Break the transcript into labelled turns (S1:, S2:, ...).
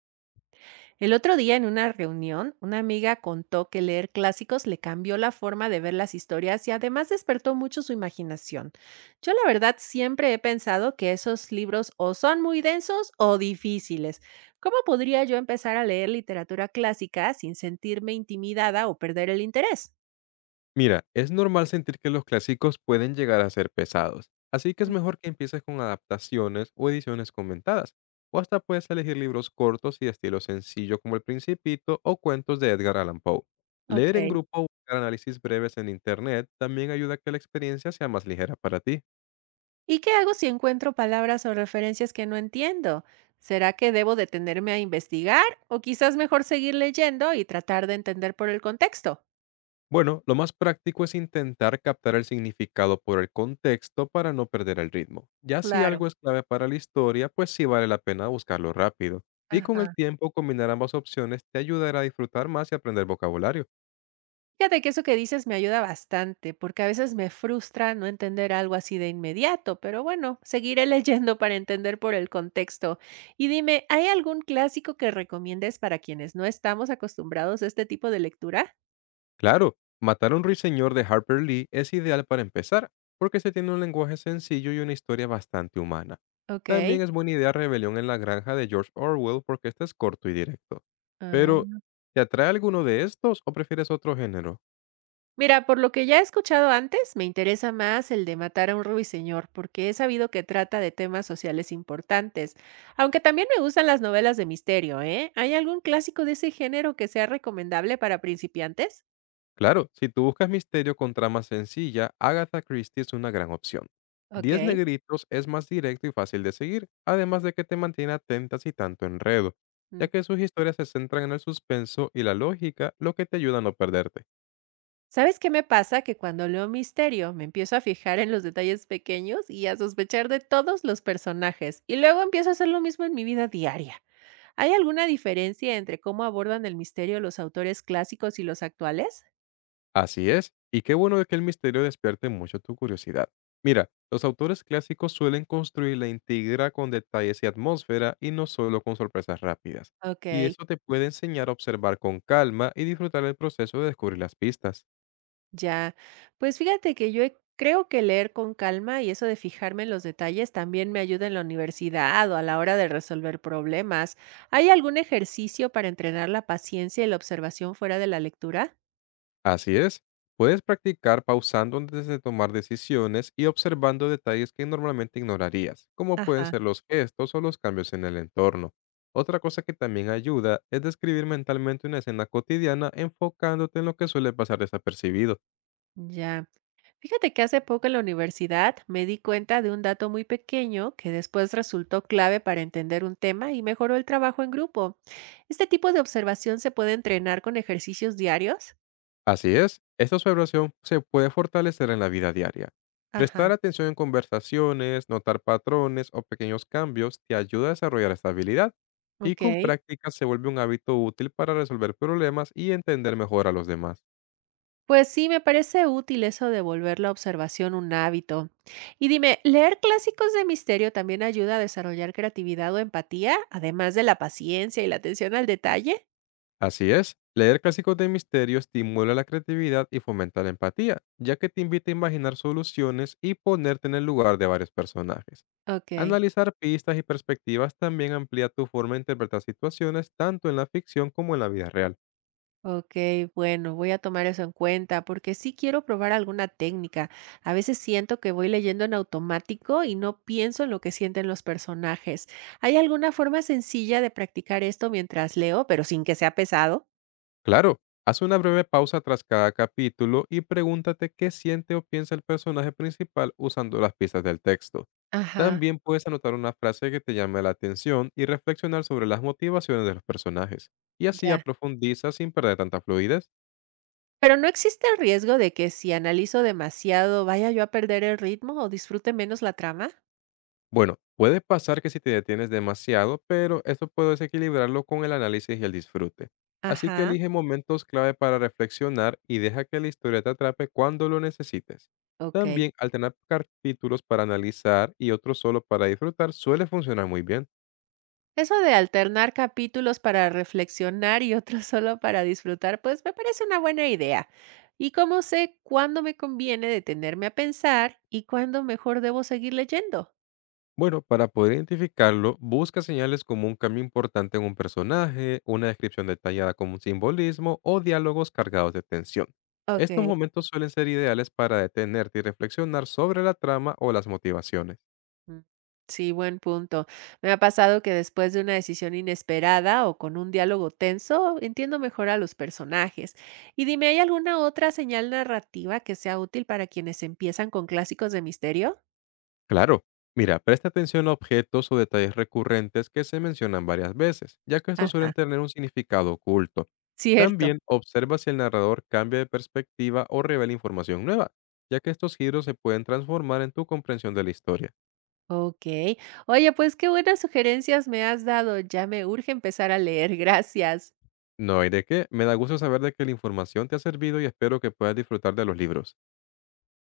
S1: El otro día en una reunión, una amiga contó que leer clásicos le cambió la forma de ver las historias y además despertó mucho su imaginación. Yo la verdad siempre he pensado que esos libros o son muy densos o difíciles. ¿Cómo podría yo empezar a leer literatura clásica sin sentirme intimidada o perder el interés?
S2: Mira, es normal sentir que los clásicos pueden llegar a ser pesados, así que es
S1: Mm.
S2: mejor que empieces con adaptaciones o ediciones comentadas, o hasta puedes elegir libros cortos y de estilo sencillo como El Principito o cuentos de Edgar Allan Poe.
S1: Ok.
S2: Leer en grupo o buscar análisis breves en Internet también ayuda a que la experiencia sea más ligera para ti.
S1: ¿Y qué hago si encuentro palabras o referencias que no entiendo? ¿Será que debo detenerme a investigar o quizás mejor seguir leyendo y tratar de entender por el contexto?
S2: Bueno, lo más práctico es intentar captar el significado por el contexto para no perder el ritmo. Ya si
S1: Claro.
S2: algo es clave para la historia, pues sí vale la pena buscarlo rápido. Y con el
S1: Ajá.
S2: tiempo, combinar ambas opciones te ayudará a disfrutar más y aprender vocabulario.
S1: Fíjate que eso que dices me ayuda bastante, porque a veces me frustra no entender algo así de inmediato, pero bueno, seguiré leyendo para entender por el contexto. Y dime, ¿hay algún clásico que recomiendes para quienes no estamos acostumbrados a este tipo de lectura?
S2: Claro, Matar a un ruiseñor de Harper Lee es ideal para empezar, porque se tiene un lenguaje sencillo y una historia bastante humana.
S1: Ok.
S2: También es buena idea Rebelión en la Granja de George Orwell porque este es corto y directo. Pero,
S1: Ah.
S2: ¿te atrae alguno de estos o prefieres otro género?
S1: Mira, por lo que ya he escuchado antes, me interesa más el de matar a un ruiseñor, porque he sabido que trata de temas sociales importantes. Aunque también me gustan las novelas de misterio, ¿eh? ¿Hay algún clásico de ese género que sea recomendable para principiantes?
S2: Claro, si tú buscas misterio con trama sencilla, Agatha Christie es una gran opción. Diez
S1: Ok.
S2: negritos es más directo y fácil de seguir, además de que te mantiene atenta sin tanto enredo, ya
S1: Mm.
S2: que sus historias se centran en el suspenso y la lógica, lo que te ayuda a no perderte.
S1: ¿Sabes qué me pasa? Que cuando leo misterio me empiezo a fijar en los detalles pequeños y a sospechar de todos los personajes, y luego empiezo a hacer lo mismo en mi vida diaria. ¿Hay alguna diferencia entre cómo abordan el misterio los autores clásicos y los actuales?
S2: Así es, y qué bueno de que el misterio despierte mucho tu curiosidad. Mira, los autores clásicos suelen construir la intriga con detalles y atmósfera, y no solo con sorpresas rápidas. Y
S1: Ok.
S2: eso te puede enseñar a observar con calma y disfrutar el proceso de descubrir las pistas.
S1: Ya, pues fíjate que creo que leer con calma y eso de fijarme en los detalles también me ayuda en la universidad o a la hora de resolver problemas. ¿Hay algún ejercicio para entrenar la paciencia y la observación fuera de la lectura?
S2: Así es. Puedes practicar pausando antes de tomar decisiones y observando detalles que normalmente ignorarías, como pueden
S1: Ajá.
S2: ser los gestos o los cambios en el entorno. Otra cosa que también ayuda es describir mentalmente una escena cotidiana enfocándote en lo que suele pasar desapercibido.
S1: Ya, fíjate que hace poco en la universidad me di cuenta de un dato muy pequeño que después resultó clave para entender un tema y mejoró el trabajo en grupo. ¿Este tipo de observación se puede entrenar con ejercicios diarios?
S2: Así es, esta observación se puede fortalecer en la vida diaria.
S1: Ajá.
S2: Prestar atención en conversaciones, notar patrones o pequeños cambios te ayuda a desarrollar esta habilidad, y con
S1: Ok.
S2: práctica se vuelve un hábito útil para resolver problemas y entender mejor a los demás.
S1: Pues sí, me parece útil eso de volver la observación un hábito. Y dime, ¿leer clásicos de misterio también ayuda a desarrollar creatividad o empatía, además de la paciencia y la atención al detalle?
S2: Así es, leer clásicos de misterio estimula la creatividad y fomenta la empatía, ya que te invita a imaginar soluciones y ponerte en el lugar de varios personajes.
S1: Ok,
S2: Analizar pistas y perspectivas también amplía tu forma de interpretar situaciones tanto en la ficción como en la vida real.
S1: ok, bueno, voy a tomar eso en cuenta porque sí quiero probar alguna técnica. A veces siento que voy leyendo en automático y no pienso en lo que sienten los personajes. ¿Hay alguna forma sencilla de practicar esto mientras leo, pero sin que sea pesado?
S2: Claro, haz una breve pausa tras cada capítulo y pregúntate qué siente o piensa el personaje principal usando las pistas del texto.
S1: Ajá.
S2: También puedes anotar una frase que te llame la atención y reflexionar sobre las motivaciones de los personajes. Y así ya
S1: Ya.
S2: profundiza sin perder tanta fluidez.
S1: Pero, ¿no existe el riesgo de que si analizo demasiado vaya yo a perder el ritmo o disfrute menos la trama?
S2: Bueno, puede pasar que si te detienes demasiado, pero eso puedes equilibrarlo con el análisis y el disfrute. Así que
S1: Ajá.
S2: elige momentos clave para reflexionar y deja que la historia te atrape cuando lo necesites.
S1: Okey.
S2: También alternar capítulos para analizar y otros solo para disfrutar suele funcionar muy bien.
S1: Eso de alternar capítulos para reflexionar y otros solo para disfrutar, pues, me parece una buena idea. ¿Y cómo sé cuándo me conviene detenerme a pensar y cuándo mejor debo seguir leyendo?
S2: Bueno, para poder identificarlo, busca señales como un cambio importante en un personaje, una descripción detallada como un simbolismo o diálogos cargados de tensión. Estos
S1: Ok.
S2: momentos suelen ser ideales para detenerte y reflexionar sobre la trama o las motivaciones.
S1: Mm, sí, buen punto. Me ha pasado que después de una decisión inesperada o con un diálogo tenso, entiendo mejor a los personajes. Y dime, ¿hay alguna otra señal narrativa que sea útil para quienes empiezan con clásicos de misterio?
S2: Claro, mira, presta atención a objetos o detalles recurrentes que se mencionan varias veces, ya que estos
S1: Ajá,
S2: suelen tener un significado oculto.
S1: cierto.
S2: También observa si el narrador cambia de perspectiva o revela información nueva, ya que estos giros se pueden transformar en tu comprensión de la historia.
S1: Ok. Oye, pues qué buenas sugerencias me has dado. Ya me urge empezar a leer. Gracias.
S2: No hay de qué. Me da gusto saber de que la información te ha servido y espero que puedas disfrutar de los libros.